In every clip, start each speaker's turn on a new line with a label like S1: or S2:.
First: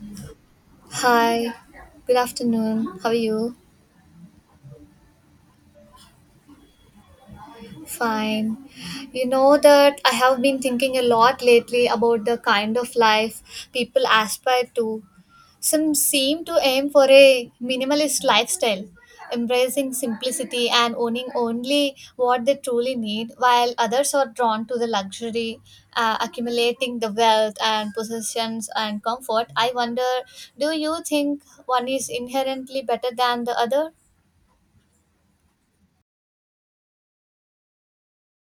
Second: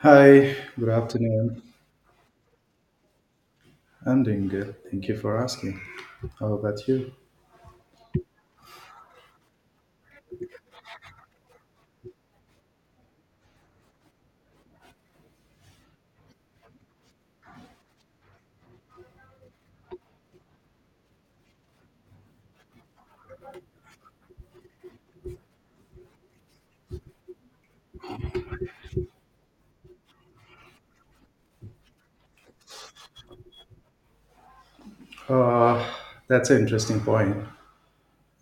S1: Hi, good
S2: Hi,
S1: afternoon.
S2: good afternoon. How are you?
S1: I'm doing good. Thank you for asking. How about you?
S2: Fine. You know that I have been thinking a lot lately about the kind of life people aspire to. Some seem to aim for a minimalist lifestyle, embracing simplicity and owning only what they truly need, while others are drawn to the luxury, accumulating the wealth and possessions and comfort. I wonder, do you think one is inherently better than the other?
S1: Uh, that's an interesting point.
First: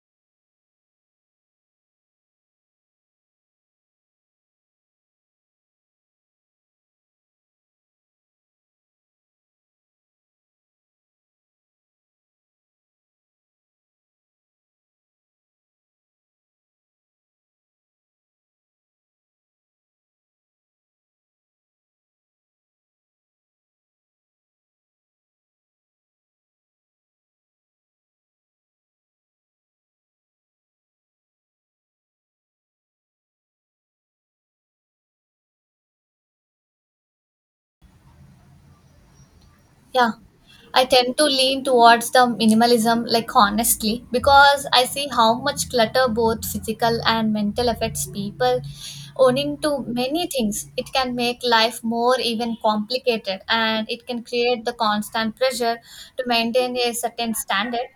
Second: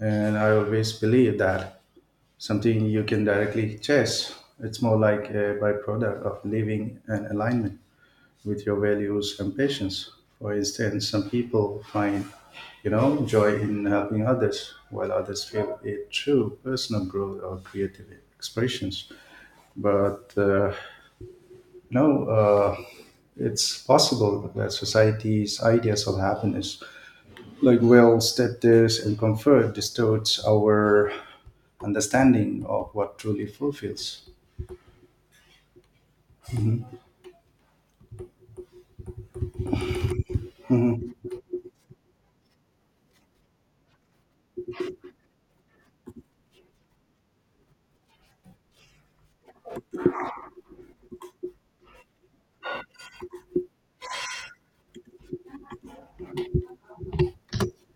S1: And I always believe that something you can directly chase. It's more like a byproduct of living an alignment with your values and passions. For instance, some people find, you know, joy in helping others, while others feel it through personal growth or creative expressions. But you know It's possible that society's ideas of happiness like wealth, status and comfort distorts our understanding of what truly fulfills.
S2: Yeah, I tend to lean towards the minimalism, like honestly, because I see how much clutter, both physical and mental, affects people. Owning to many things, it can make life more even complicated and it can create the constant pressure to maintain a certain standard.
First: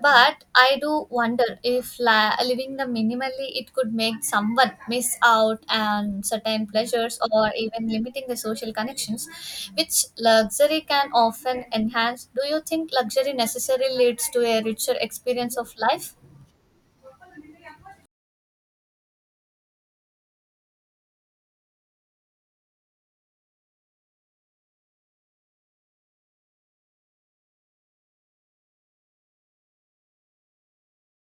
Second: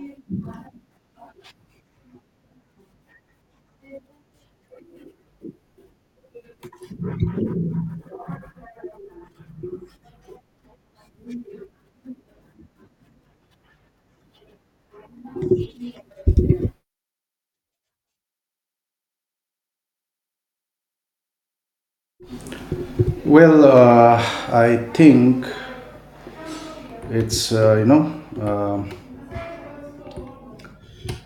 S2: But I do wonder if living the minimally it could make someone miss out on certain pleasures or even limiting the social connections, which luxury can often enhance. Do you think luxury necessarily leads to a richer experience of life?
S1: well uh, I think it's you know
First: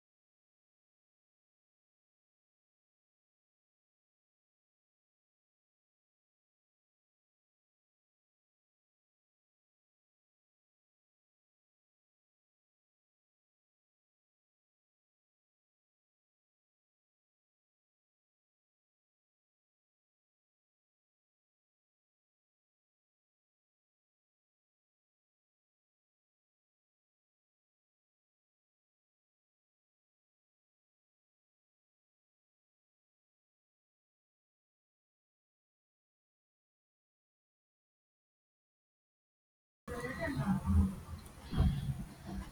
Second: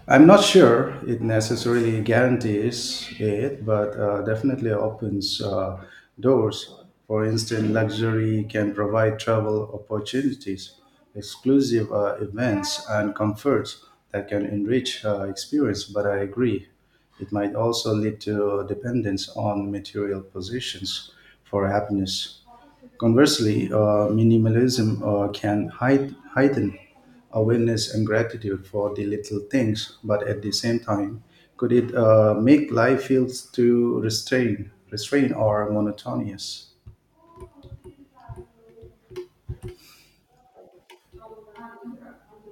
S1: I'm not sure it necessarily guarantees it, but definitely opens doors. For instance, luxury can provide travel opportunities, exclusive events, and comforts that can enrich experience. But I agree, it might also lead to dependence on material possessions for happiness. Conversely, minimalism can heighten awareness and gratitude for the little things, but at the same time, could it make life feel too restrained or monotonous?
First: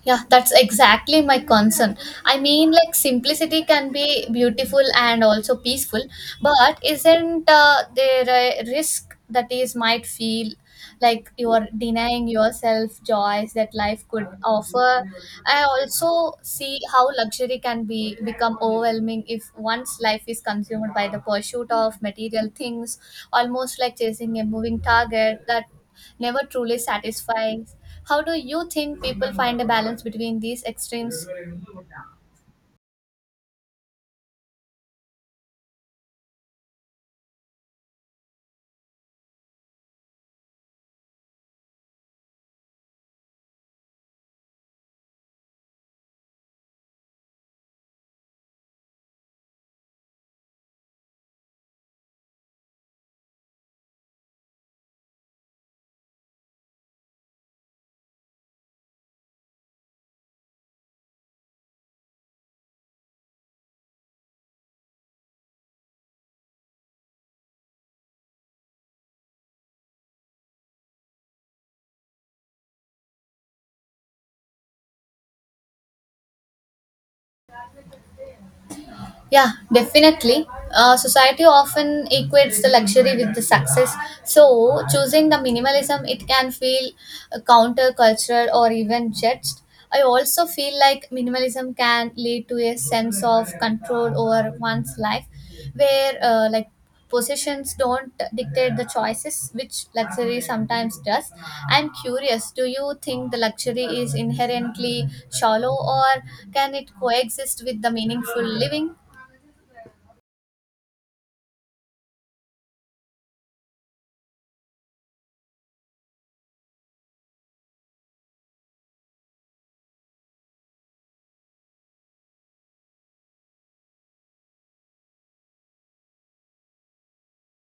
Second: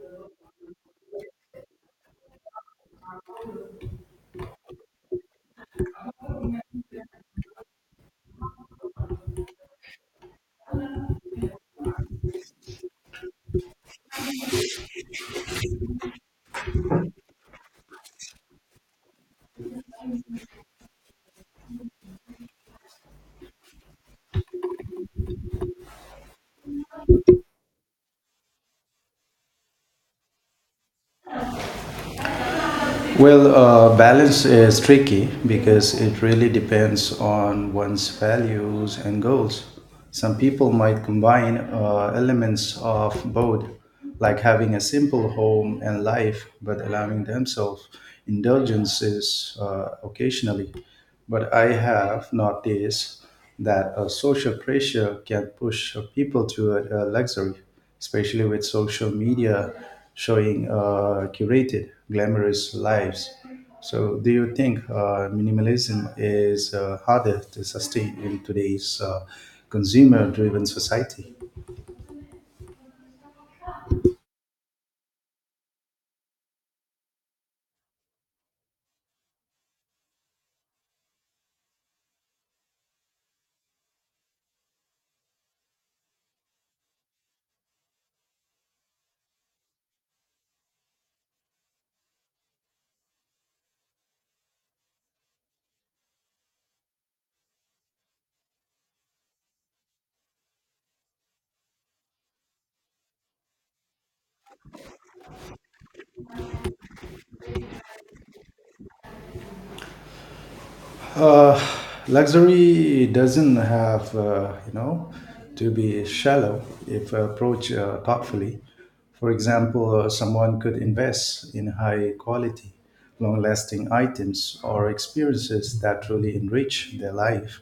S2: Yeah, that's exactly my concern. I mean, like simplicity can be beautiful and also peaceful, but isn't there a risk that is might feel like you are denying yourself joys that life could offer? I also see how luxury can be become overwhelming if one's life is consumed by the pursuit of material things, almost like chasing a moving target that never truly satisfies. How do you think people find a balance between these extremes?
S1: Well, balance is tricky because it really depends on one's values and goals. Some people might combine elements of both, like having a simple home and life, but allowing themselves indulgences occasionally. But I have noticed that social pressure can push people to luxury, especially with social media showing curated, glamorous lives. So, do you think minimalism is harder to sustain in today's consumer driven society?
S2: Yeah, definitely. Society often equates the luxury with the success. So choosing the minimalism, it can feel countercultural or even judged. I also feel like minimalism can lead to a sense of control over one's life, where like possessions don't dictate the choices, which luxury sometimes does. I'm curious, do you think the luxury is inherently shallow, or can it coexist with the meaningful living?
S1: Uh, Luxury doesn't have, to be shallow if approached thoughtfully. For example, someone could invest in high quality, long lasting items or experiences that truly enrich their life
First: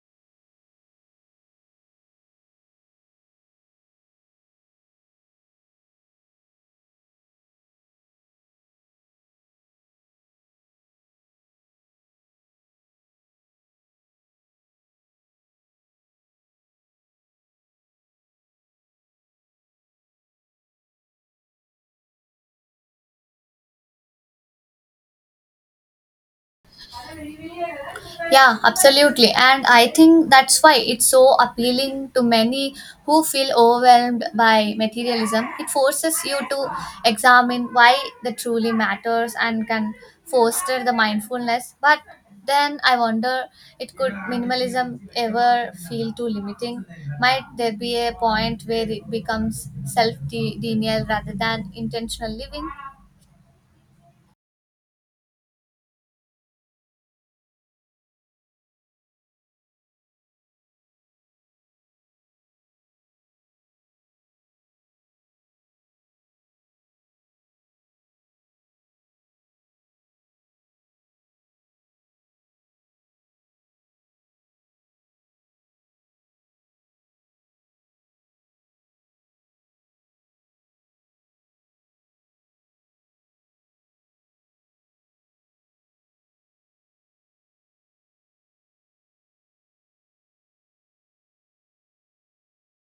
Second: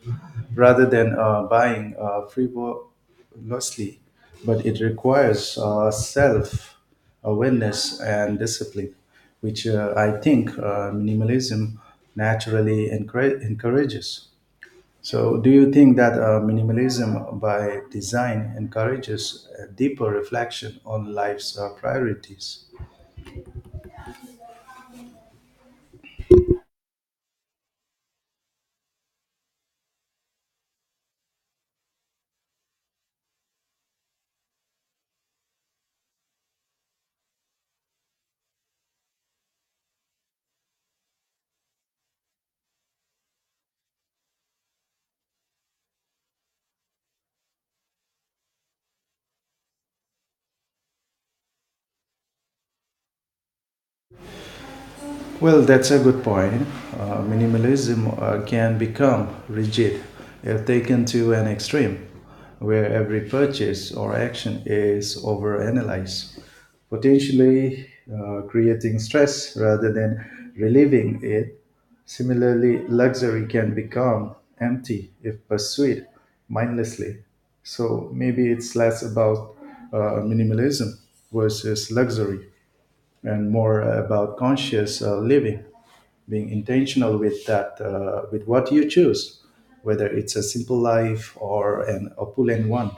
S1: rather than buying frivolously. But it requires self awareness and discipline, which I think minimalism naturally encourages. So, do you think that minimalism by design encourages a deeper reflection on life's priorities?
S2: Yeah, absolutely. And I think that's why it's so appealing to many who feel overwhelmed by materialism. It forces you to examine why that truly matters and can foster the mindfulness. But then I wonder, it could minimalism ever feel too limiting? Might there be a point where it becomes self denial rather than intentional living?
S1: Well, that's a good point. Minimalism can become rigid if taken to an extreme, where every purchase or action is overanalyzed, potentially creating stress rather than relieving it. Similarly, luxury can become empty if pursued mindlessly. So maybe it's less about minimalism versus luxury and more about conscious living, being intentional with that with what you choose, whether it's a simple life or an opulent one.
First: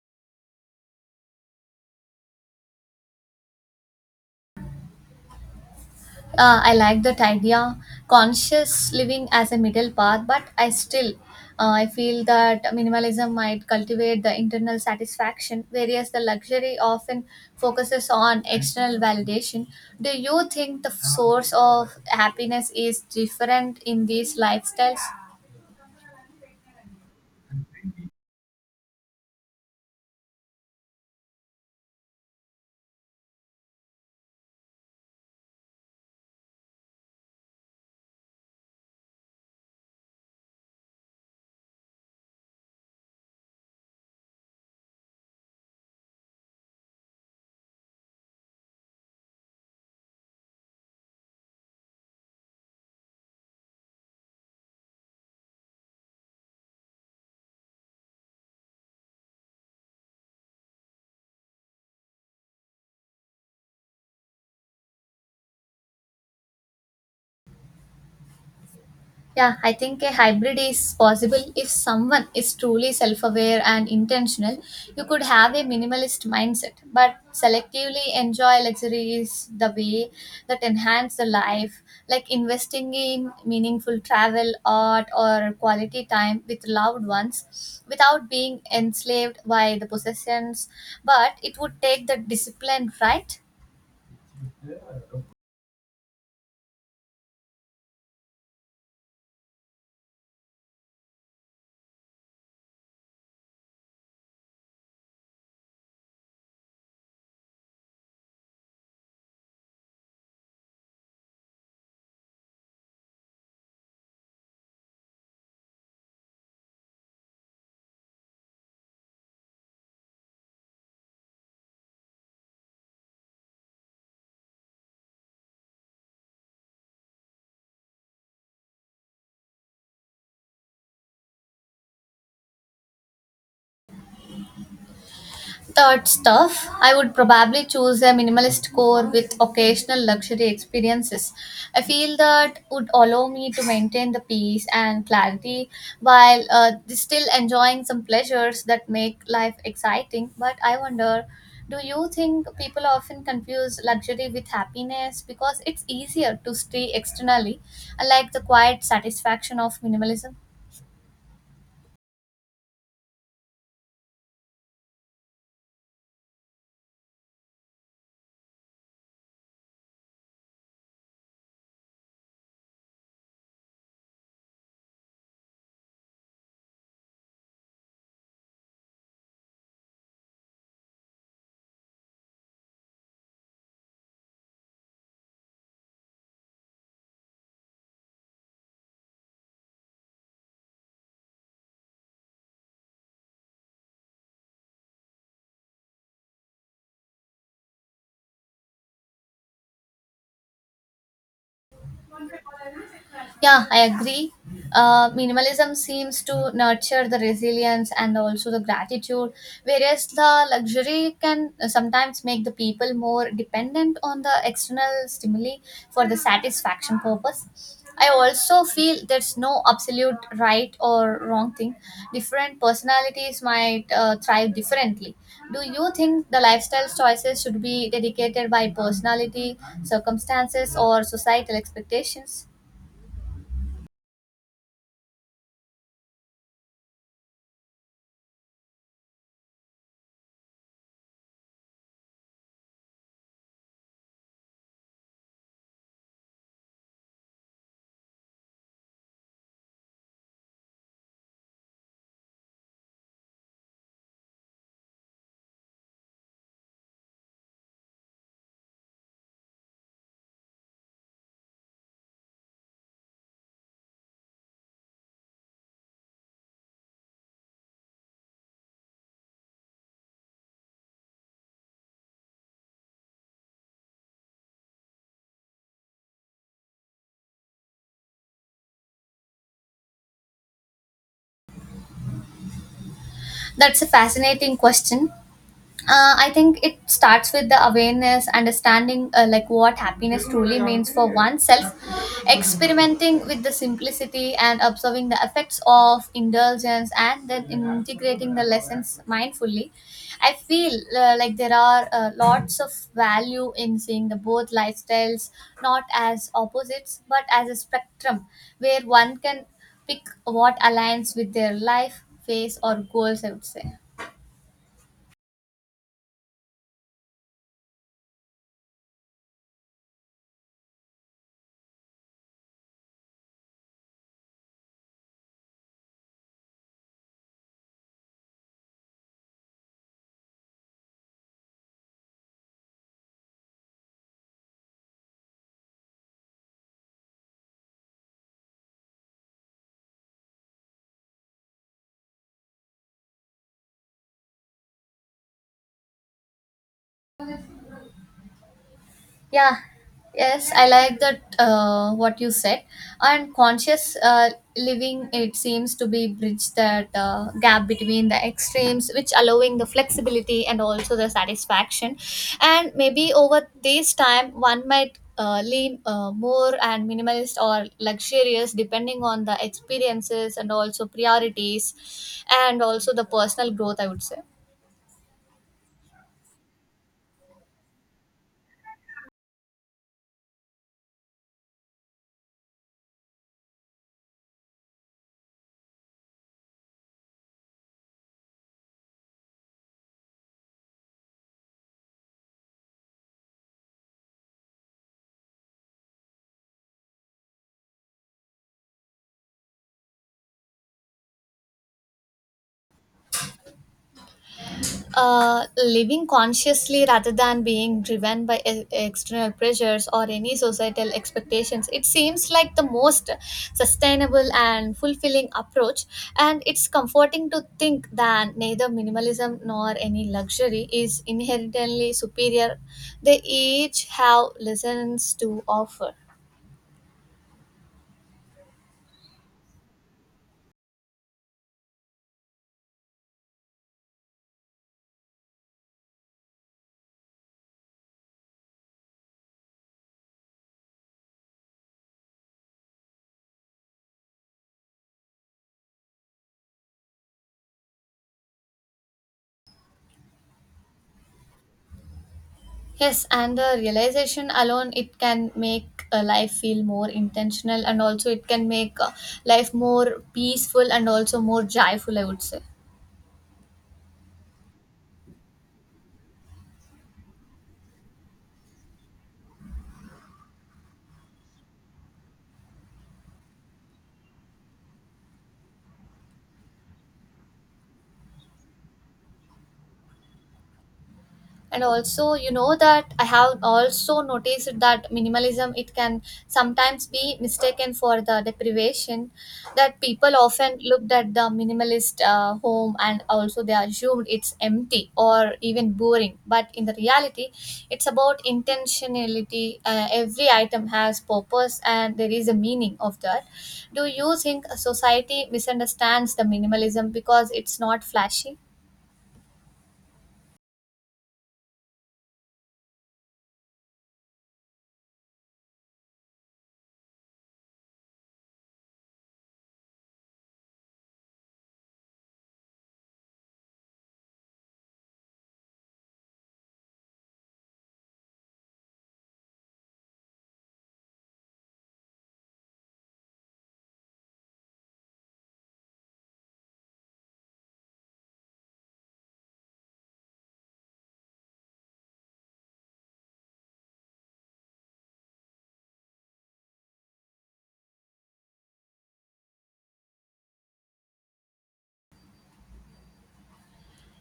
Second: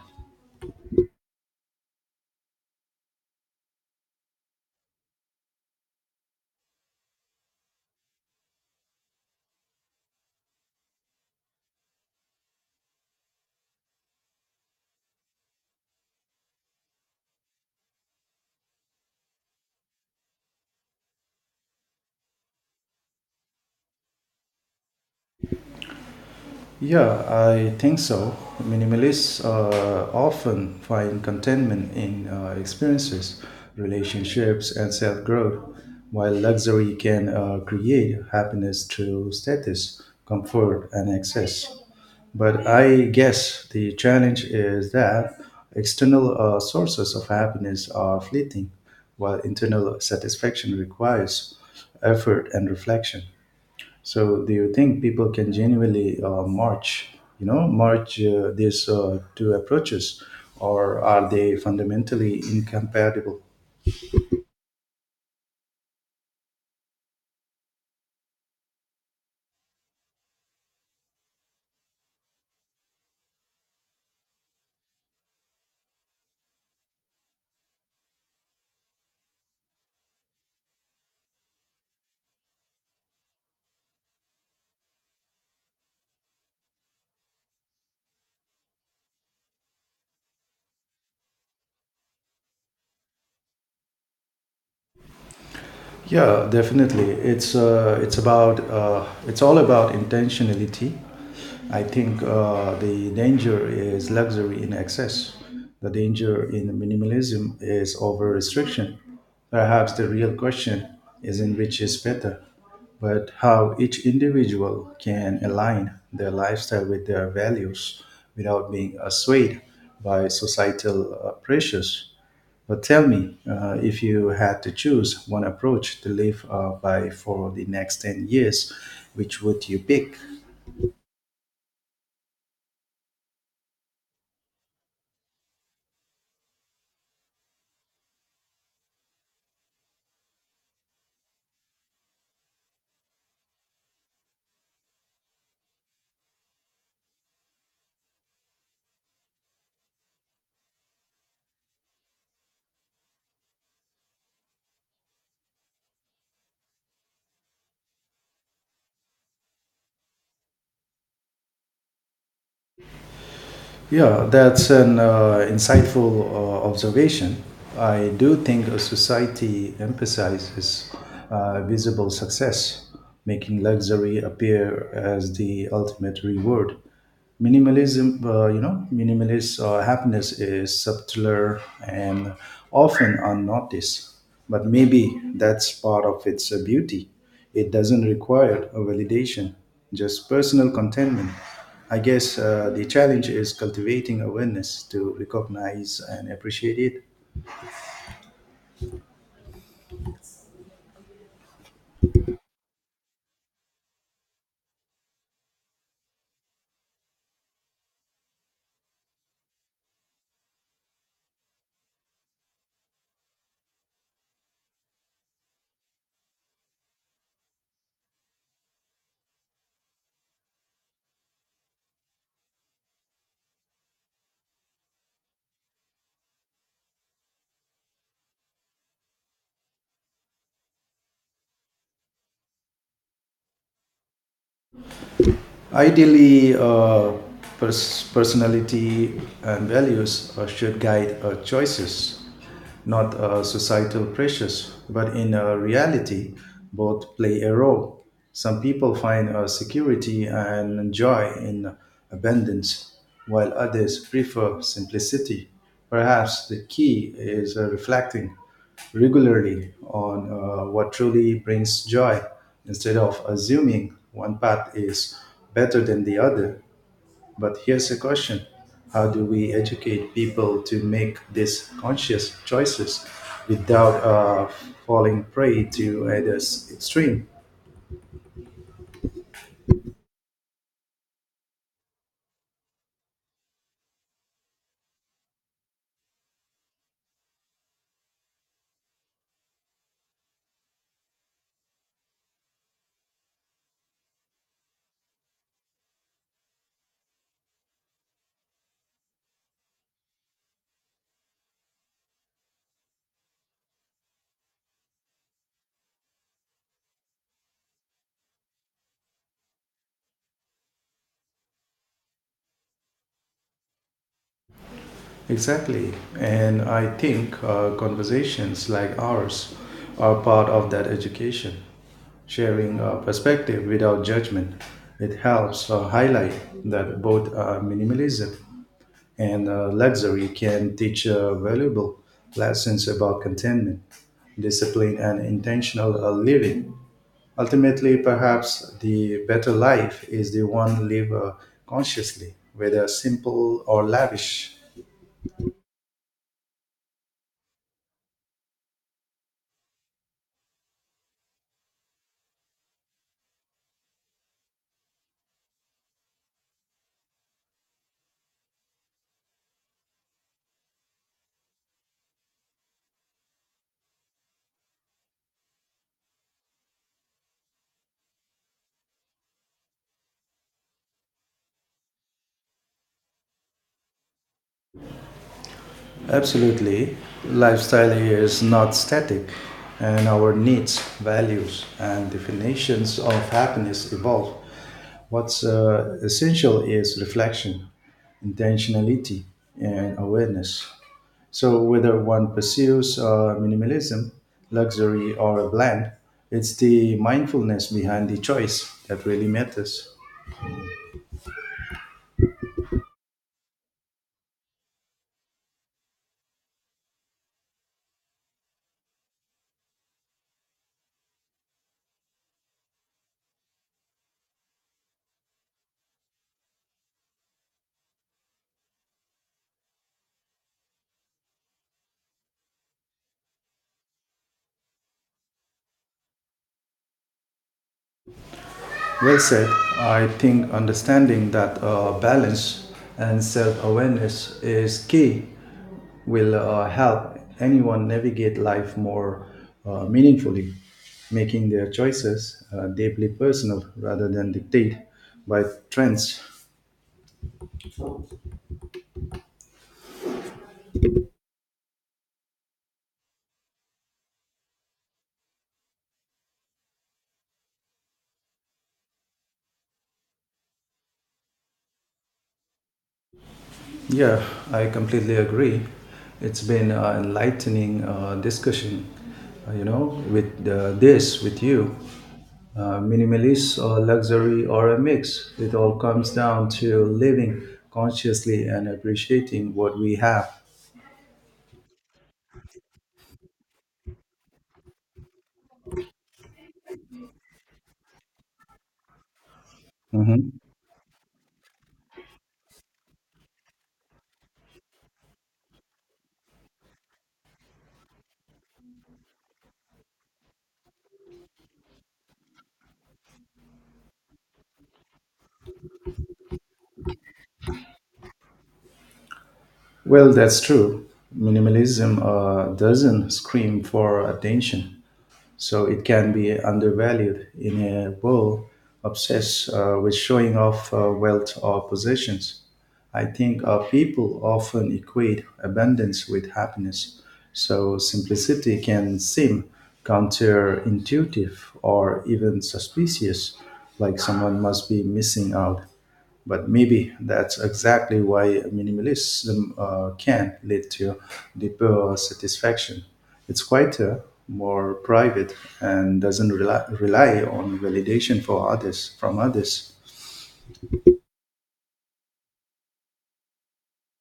S2: I like that idea, conscious living as a middle path, but I still I feel that minimalism might cultivate the internal satisfaction, whereas the luxury often focuses on external validation. Do you think the source of happiness is different in these lifestyles?
S1: Yeah, I think so. Minimalists often find contentment in experiences, relationships and self-growth, while luxury can create happiness through status, comfort and excess. But I guess the challenge is that external sources of happiness are fleeting, while internal satisfaction requires effort and reflection. So, do you think people can genuinely march these two approaches, or are they fundamentally incompatible?
S2: Yeah, I think a hybrid is possible if someone is truly self aware and intentional. You could have a minimalist mindset, but selectively enjoy luxuries the way that enhance the life, like investing in meaningful travel, art, or quality time with loved ones without being enslaved by the possessions. But it would take the discipline, right?
S1: Yeah, definitely. It's all about intentionality. I think the danger is luxury in excess. The danger in minimalism is over restriction. Perhaps the real question isn't which is better, but how each individual can align their lifestyle with their values without being swayed by societal pressures. But tell me, if you had to choose one approach to live by for the next 10 years, which would you pick?
S2: Third stuff, I would probably choose a minimalist core with occasional luxury experiences. I feel that would allow me to maintain the peace and clarity while still enjoying some pleasures that make life exciting. But I wonder, do you think people often confuse luxury with happiness because it's easier to stay externally, unlike the quiet satisfaction of minimalism?
S1: Yeah, that's an insightful observation. I do think a society emphasizes visible success, making luxury appear as the ultimate reward. Minimalism, minimalist happiness is subtler and often unnoticed, but maybe that's part of its beauty. It doesn't require a validation, just personal contentment. I guess the challenge is cultivating awareness to recognize and appreciate it.
S2: Yeah, I agree. Minimalism seems to nurture the resilience and also the gratitude, whereas the luxury can sometimes make the people more dependent on the external stimuli for the satisfaction purpose. I also feel there's no absolute right or wrong thing. Different personalities might thrive differently. Do you think the lifestyle choices should be dedicated by personality, circumstances, or societal expectations?
S1: Ideally, personality and values should guide our choices, not societal pressures. But in reality, both play a role. Some people find security and joy in abundance, while others prefer simplicity. Perhaps the key is reflecting regularly on what truly brings joy instead of assuming one path is better than the other. But here's a question: how do we educate people to make these conscious choices without falling prey to either extreme?
S2: That's a fascinating question. I think it starts with the awareness, understanding like what happiness truly means for oneself, experimenting with the simplicity and observing the effects of indulgence, and then integrating the lessons mindfully. I feel like there are lots of value in seeing the both lifestyles not as opposites but as a spectrum where one can pick what aligns with their life phase or goals, I would say.
S1: Exactly. And I think conversations like ours are part of that education. Sharing perspective without judgment. It helps highlight that both minimalism and luxury can teach valuable lessons about contentment, discipline, and intentional living. Ultimately, perhaps the better life is the one lived consciously, whether simple or lavish.
S2: Yeah, yes, I like that, what you said. And conscious living, it seems to be bridge that gap between the extremes, which allowing the flexibility and also the satisfaction. And maybe over this time, one might lean more and minimalist or luxurious depending on the experiences and also priorities and also the personal growth, I would say.
S1: Absolutely. Lifestyle is not static, and our needs, values, and definitions of happiness evolve. What's essential is reflection, intentionality, and awareness. So, whether one pursues minimalism, luxury, or a blend, it's the mindfulness behind the choice that really matters.
S2: Living consciously rather than being driven by external pressures or any societal expectations, it seems like the most sustainable and fulfilling approach. And it's comforting to think that neither minimalism nor any luxury is inherently superior, they each have lessons to offer.
S1: Well said. I think understanding that balance and self awareness is key will help anyone navigate life more meaningfully, making their choices deeply personal rather than dictated by trends.
S2: Yes, and the realization alone it can make a life feel more intentional, and also it can make life more peaceful and also more joyful, I would say.
S1: Yeah, I completely agree. It's been an enlightening discussion, with you. Minimalist or luxury or a mix, it all comes down to living consciously and appreciating what we have.
S2: And also, you know that I have also noticed that minimalism it can sometimes be mistaken for the deprivation, that people
S1: Mhm.
S2: often looked at the minimalist home and also they assumed it's empty or even boring, but in the reality it's about intentionality. Every item has purpose and there is a meaning of that. Do you think a society misunderstands the minimalism because it's not flashy?
S1: Well, that's true. Minimalism doesn't scream for attention. So it can be undervalued in a world obsessed with showing off wealth or possessions. I think people often equate abundance with happiness. So simplicity can seem counterintuitive or even suspicious, like someone must be missing out. But maybe that's exactly why minimalism can lead to deeper satisfaction. It's quieter, more private, and doesn't rely on validation for others from others.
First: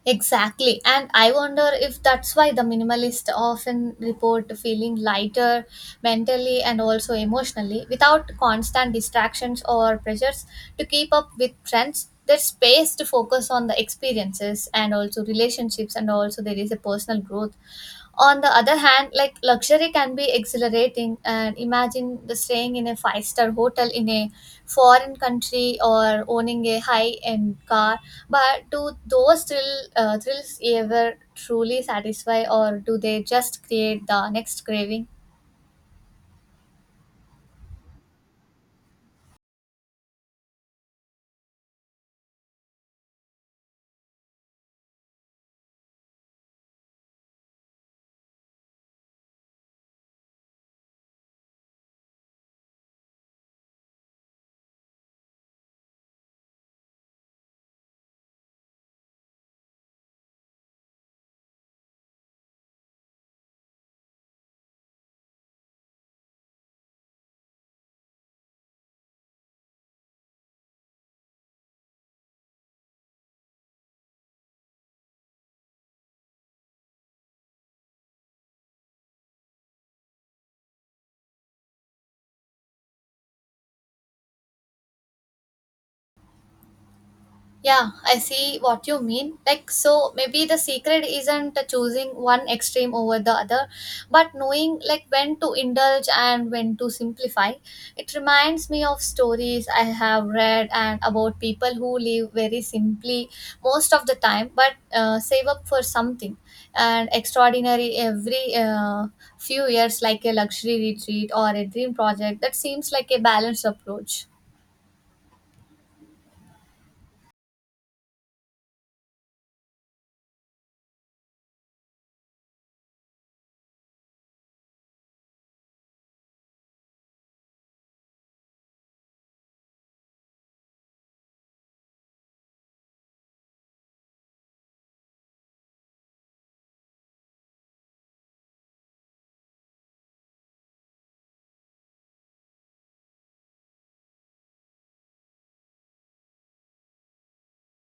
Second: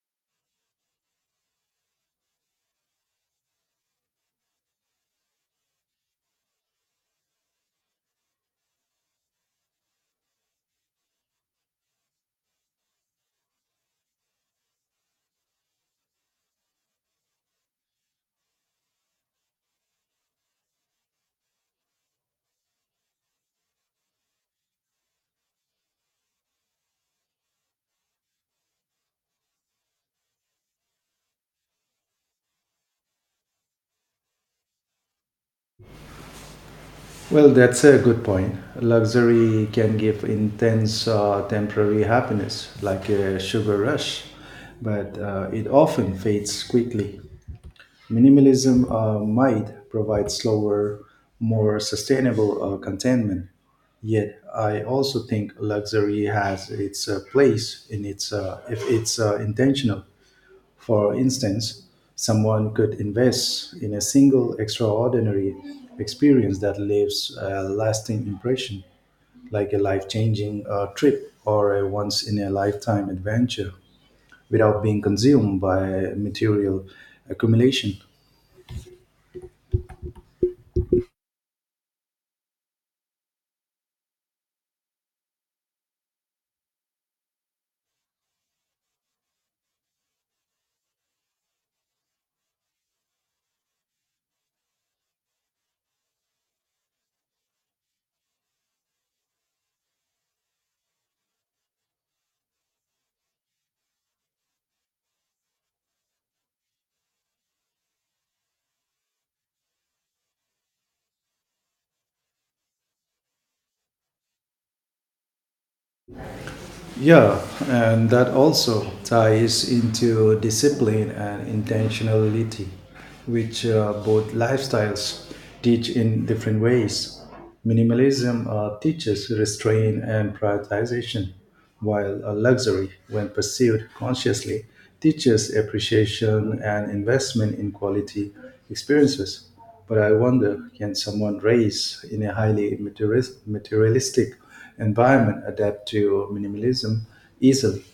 S2: Exactly. And I wonder if that's why the minimalist often report feeling lighter mentally and also emotionally without constant distractions or pressures to keep up with trends. There's space to focus on the experiences and also relationships, and also there is a personal growth. On the other hand, like luxury can be exhilarating, and imagine the staying in a five-star hotel in a foreign country or owning a high end car, but do those thrill, thrills ever truly satisfy, or do they just create the next craving?
S1: Well, that's a good point. Luxury can give intense temporary happiness, like a sugar rush, but it often fades quickly. Minimalism might provide slower, more sustainable containment. Yet, I also think luxury has its place in its if it's intentional. For instance, someone could invest in a single extraordinary experience that leaves a lasting impression, like a life-changing trip or a once-in-a-lifetime adventure, without being consumed by material accumulation.
S2: Yeah, I see what you mean. Like, so maybe the secret isn't choosing one extreme over the other, but knowing like when to indulge and when to simplify. It reminds me of stories I have read and about people who live very simply most of the time, but save up for something and extraordinary every few years, like a luxury retreat or a dream project. That seems like a balanced approach.
S1: Yeah, and that also ties into discipline and intentionality, which both lifestyles teach in different ways. Minimalism teaches restraint and prioritization, while luxury, when pursued consciously, teaches appreciation and investment in quality experiences. But I wonder, can someone raise in a highly materialistic environment adapt to minimalism easily,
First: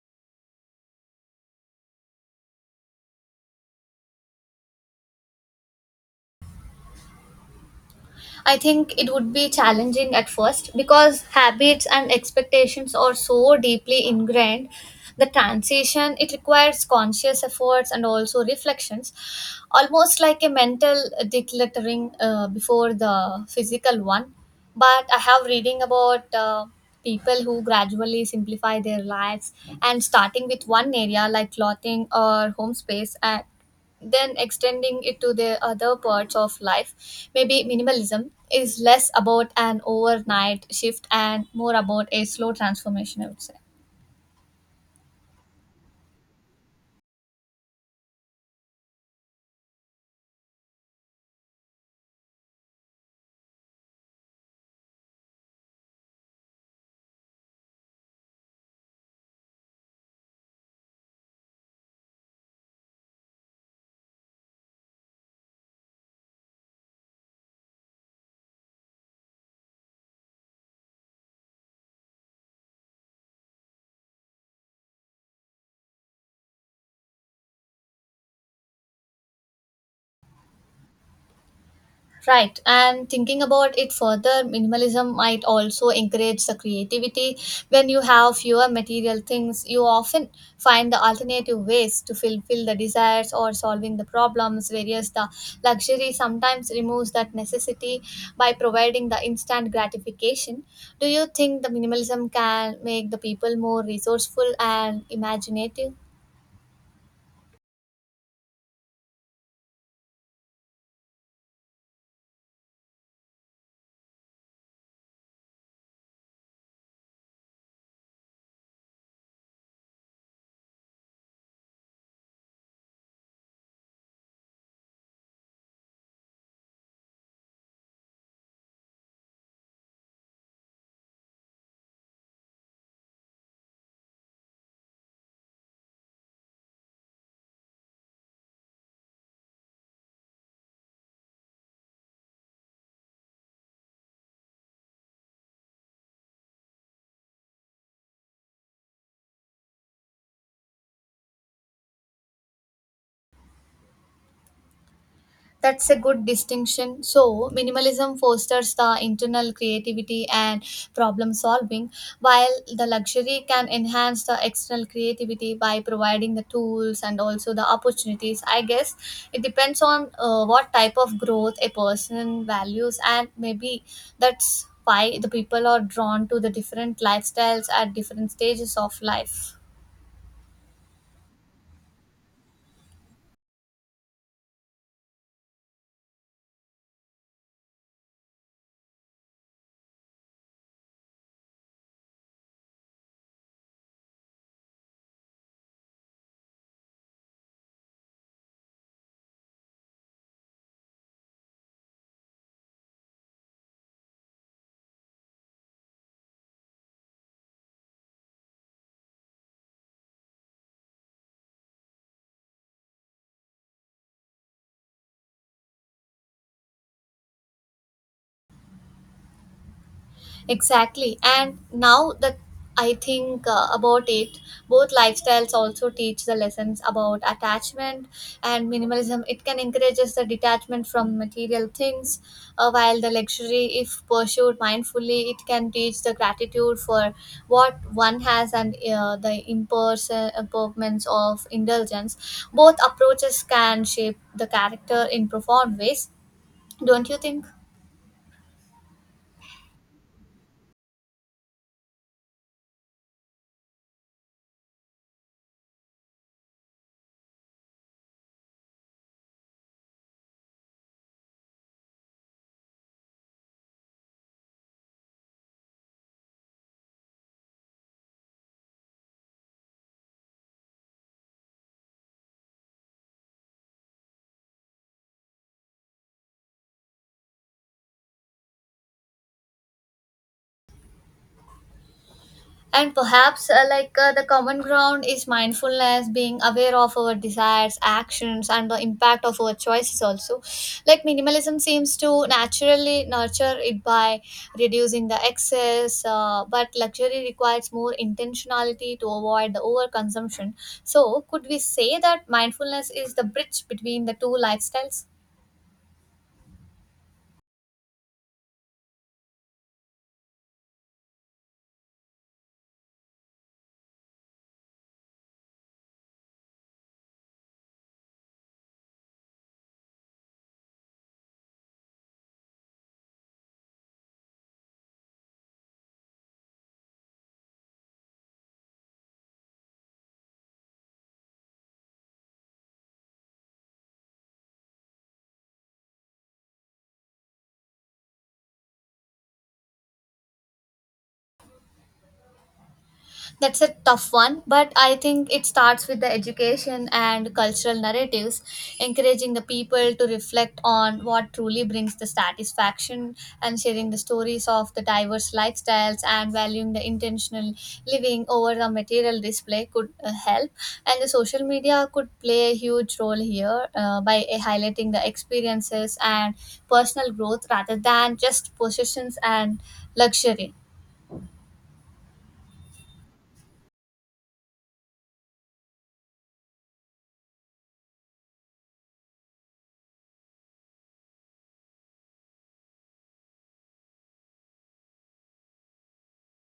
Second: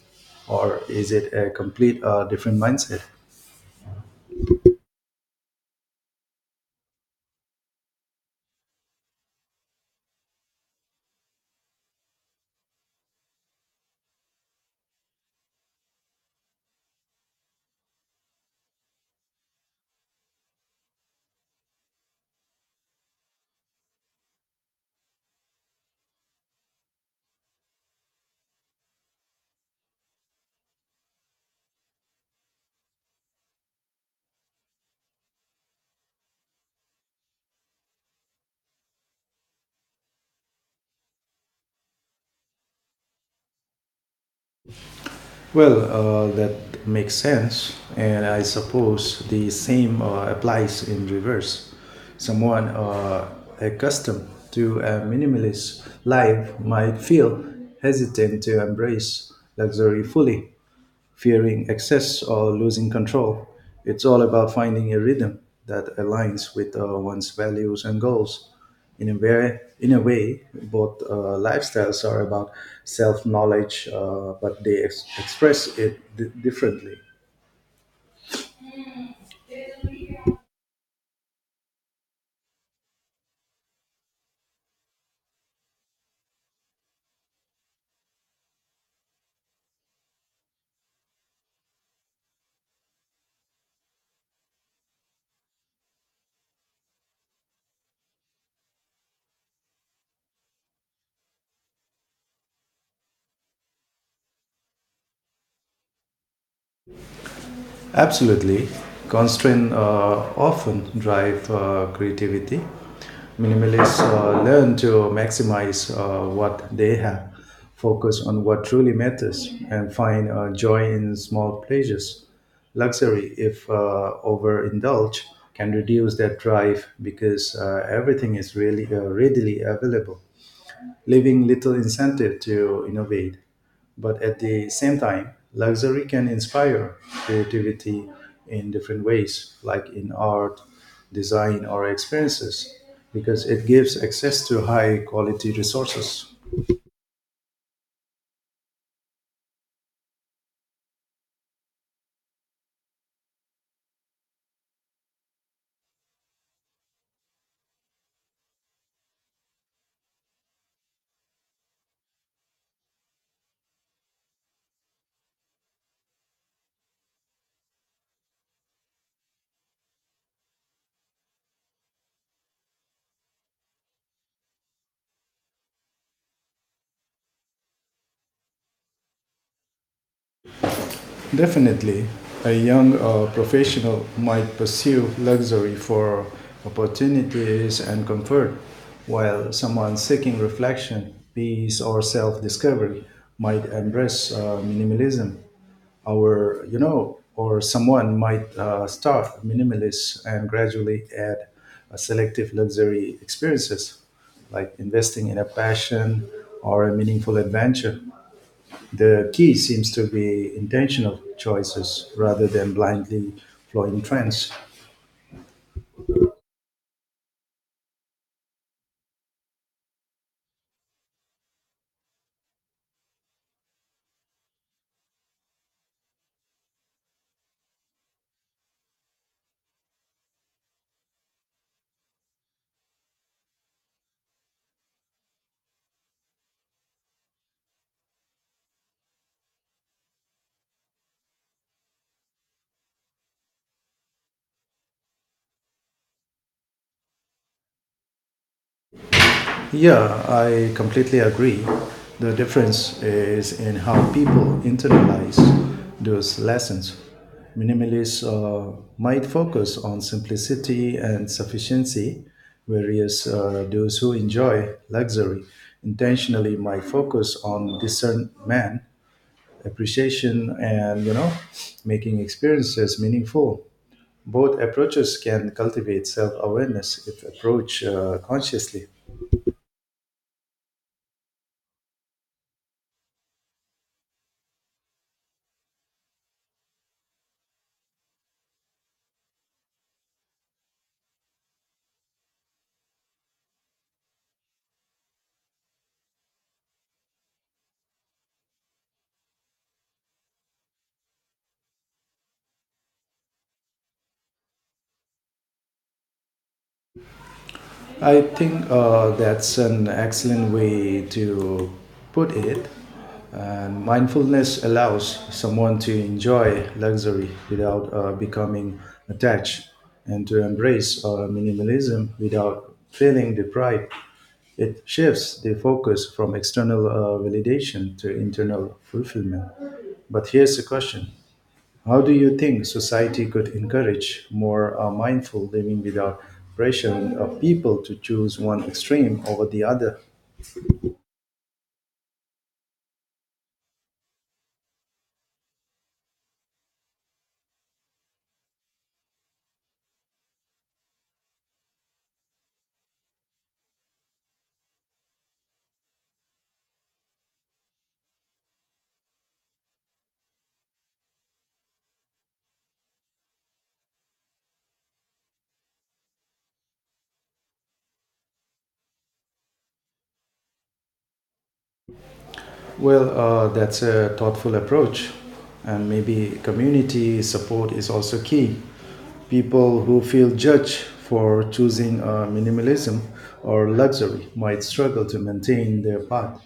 S1: or is it a complete different mindset?
S2: I think it would be challenging at first because habits and expectations are so deeply ingrained. The transition it requires conscious efforts and also reflections, almost like a mental decluttering before the physical one. But I have reading about people who gradually simplify their lives and starting with one area like clothing or home space. Then extending it to the other parts of life, maybe minimalism is less about an overnight shift and more about a slow transformation, I would say.
S1: Well, that makes sense, and I suppose the same applies in reverse. Someone accustomed to a minimalist life might feel hesitant to embrace luxury fully, fearing excess or losing control. It's all about finding a rhythm that aligns with one's values and goals. In a way, both lifestyles are about self knowledge, but they express it differently.
S2: Right, and thinking about it further, minimalism might also encourage the creativity. When you have fewer material things, you often find the alternative ways to fulfill the desires or solving the problems. Whereas the luxury sometimes removes that necessity by providing the instant gratification. Do you think the minimalism can make the people more resourceful and imaginative?
S1: Absolutely. Constraints often drive creativity. Minimalists learn to maximize what they have, focus on what truly matters, and find joy in small pleasures. Luxury, if overindulged, can reduce that drive because everything is really readily available, leaving little incentive to innovate. But at the same time, luxury can inspire creativity in different ways, like in art, design, or experiences, because it gives access to high quality resources.
S2: That's a good distinction. So, minimalism fosters the internal creativity and problem solving, while the luxury can enhance the external creativity by providing the tools and also the opportunities. I guess it depends on what type of growth a person values, and maybe that's why the people are drawn to the different lifestyles at different stages of life.
S1: Definitely, a young professional might pursue luxury for opportunities and comfort, while someone seeking reflection, peace, or self discovery might embrace minimalism. Our you know, or someone might start minimalist and gradually add selective luxury experiences, like investing in a passion or a meaningful adventure. The key seems to be intentional choices rather than blindly following trends.
S2: Exactly. And now that I think about it, both lifestyles also teach the lessons about attachment and minimalism. It can encourage the detachment from material things, while the luxury, if pursued mindfully, it can teach the gratitude for what one has and the impermanence of indulgence. Both approaches can shape the character in profound ways. Don't you think?
S1: Yeah, I completely agree. The difference is in how people internalize those lessons. Minimalists might focus on simplicity and sufficiency, whereas those who enjoy luxury intentionally might focus on discernment, appreciation, and you know, making experiences meaningful. Both approaches can cultivate self-awareness if approached consciously.
S2: And perhaps, like the common ground is mindfulness, being aware of our desires, actions, and the impact of our choices, also. Like minimalism seems to naturally nurture it by reducing the excess, but luxury requires more intentionality to avoid the overconsumption. So, could we say that mindfulness is the bridge between the two lifestyles?
S1: I think that's an excellent way to put it. And mindfulness allows someone to enjoy luxury without becoming attached and to embrace minimalism without feeling deprived. It shifts the focus from external validation to internal fulfillment. But here's the question: how do you think society could encourage more mindful living without pressuring people to choose one extreme over the other?
S2: That's a tough one, but I think it starts with the education and cultural narratives, encouraging the people to reflect on what truly brings the satisfaction and sharing the stories of the diverse lifestyles and valuing the intentional living over the material display could help. And the social media could play a huge role here by highlighting the experiences and personal growth rather than just possessions and luxury.
S1: Well, that's a thoughtful approach, and maybe community support is also key. People who feel judged for choosing minimalism or luxury might struggle to maintain their path,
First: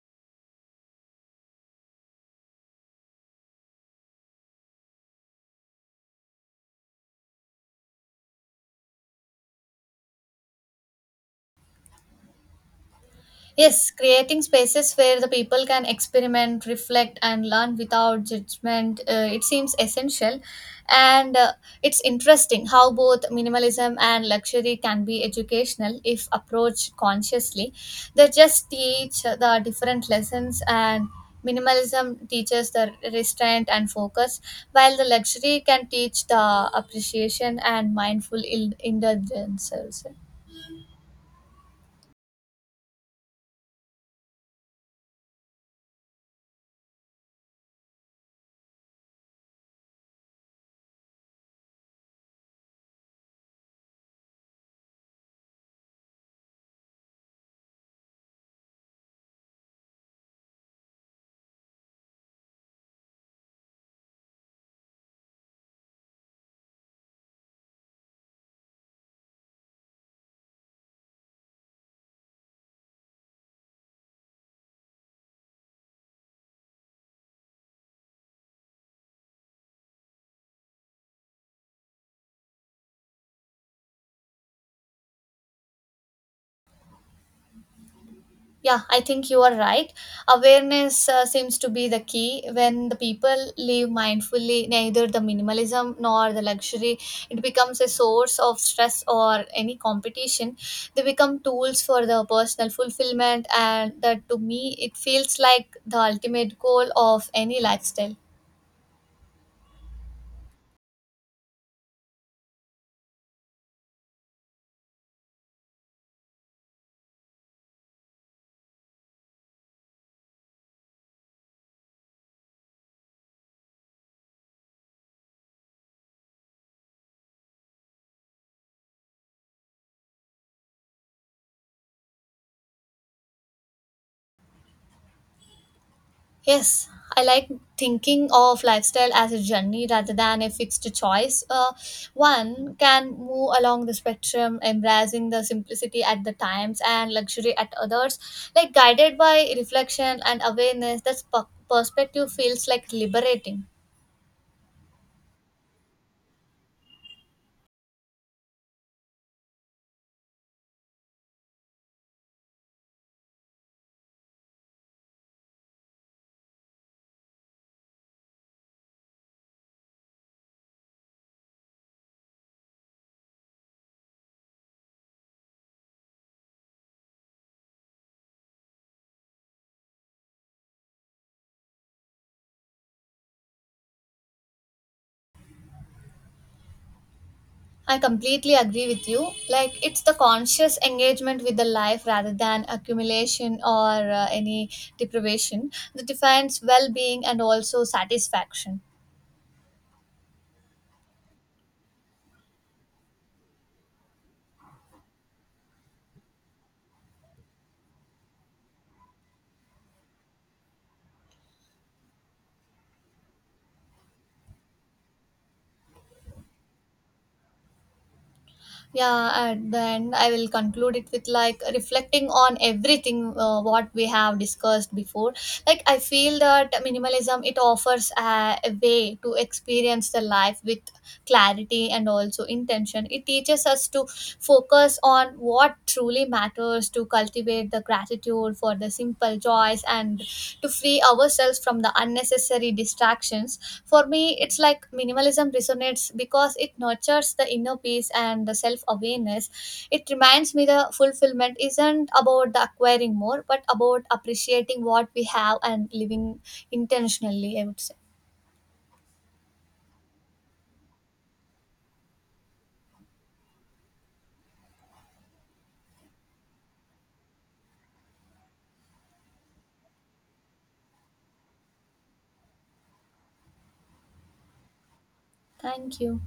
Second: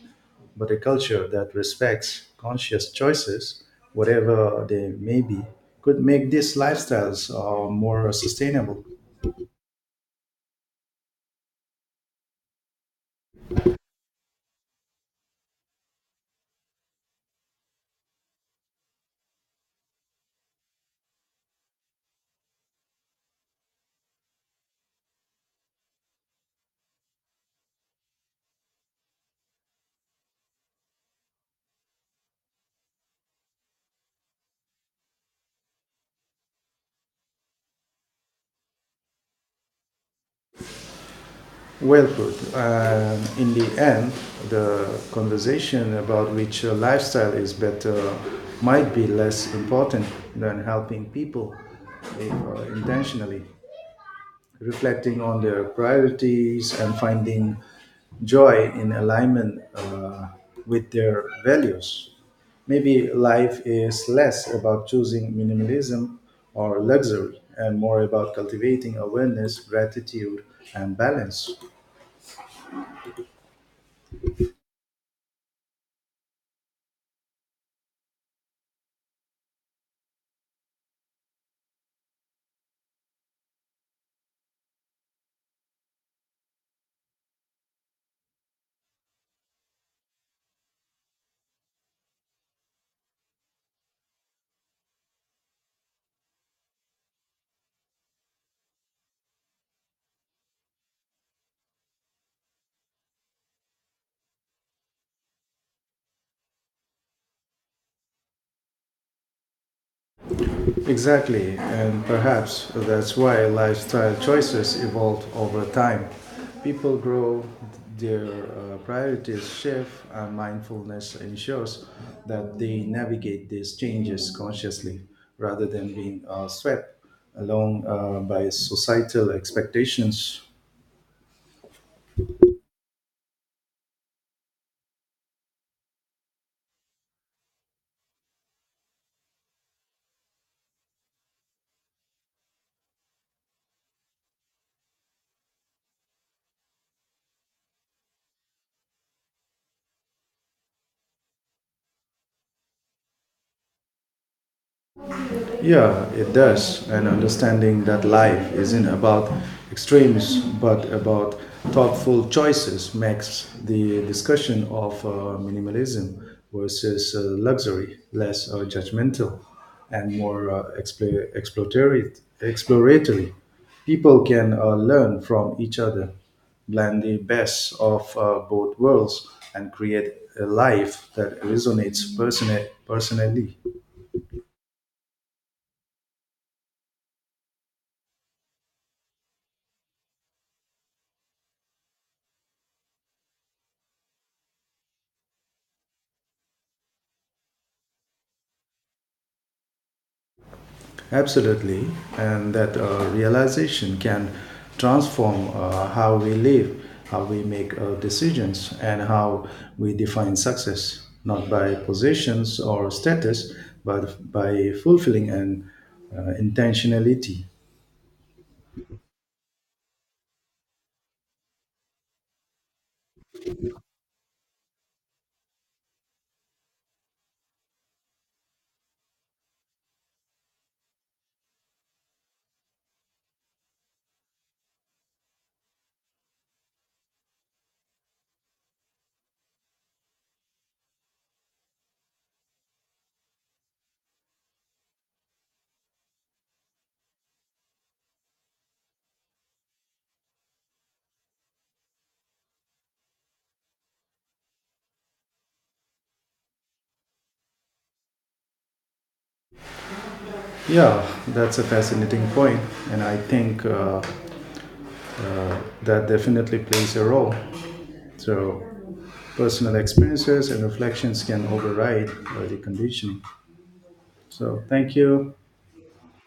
S1: but a culture that respects conscious choices, whatever they may be, could make these lifestyles more sustainable.
S2: Yes, creating spaces where the people can experiment, reflect, and learn without judgment, it seems essential. And it's interesting how both minimalism and luxury can be educational if approached consciously. They just teach the different lessons, and minimalism teaches the restraint and focus, while the luxury can teach the appreciation and mindful indulgence, also.
S1: Well put. In the end, the conversation about which lifestyle is better might be less important than helping people if, intentionally, reflecting on their priorities and finding joy in alignment with their values. Maybe life is less about choosing minimalism or luxury and more about cultivating awareness, gratitude, and balance.
S2: Yeah, I think you are right. Awareness seems to be the key. When the people live mindfully, neither the minimalism nor the luxury, it becomes a source of stress or any competition. They become tools for the personal fulfillment, and that to me, it feels like the ultimate goal of any lifestyle.
S1: Exactly, and perhaps that's why lifestyle choices evolve over time. People grow, their priorities shift, and mindfulness ensures that they navigate these changes consciously rather than being swept along by societal expectations.
S2: Yes, I like thinking of lifestyle as a journey rather than a fixed choice. One can move along the spectrum, embracing the simplicity at the times and luxury at others, like guided by reflection and awareness. That perspective feels like liberating.
S1: Yeah, it does. And understanding that life isn't about extremes but about thoughtful choices makes the discussion of minimalism versus luxury less judgmental and more exploratory, exploratory. People can learn from each other, blend the best of both worlds, and create a life that resonates personally.
S2: I completely agree with you. Like it's the conscious engagement with the life rather than accumulation or any deprivation that defines well-being and also satisfaction.
S1: Absolutely, and that realization can transform how we live, how we make decisions, and how we define success, not by possessions or status, but by fulfilling an intentionality.
S2: Yeah, and then I will conclude it with like reflecting on everything what we have discussed before. Like I feel that minimalism it offers a way to experience the life with clarity and also intention. It teaches us to focus on what truly matters, to cultivate the gratitude grateful for the simple joys and to free ourselves from the unnecessary distractions. For me, it's like minimalism resonates because it nurtures the inner peace and the self awareness. It reminds me the fulfillment isn't about the acquiring more, but about appreciating what we have and living intentionally, I would say.
S1: Yeah, that's a fascinating point, and I think that definitely plays a role. So, personal experiences and reflections can override the conditioning. So, thank you.
S2: Thank you.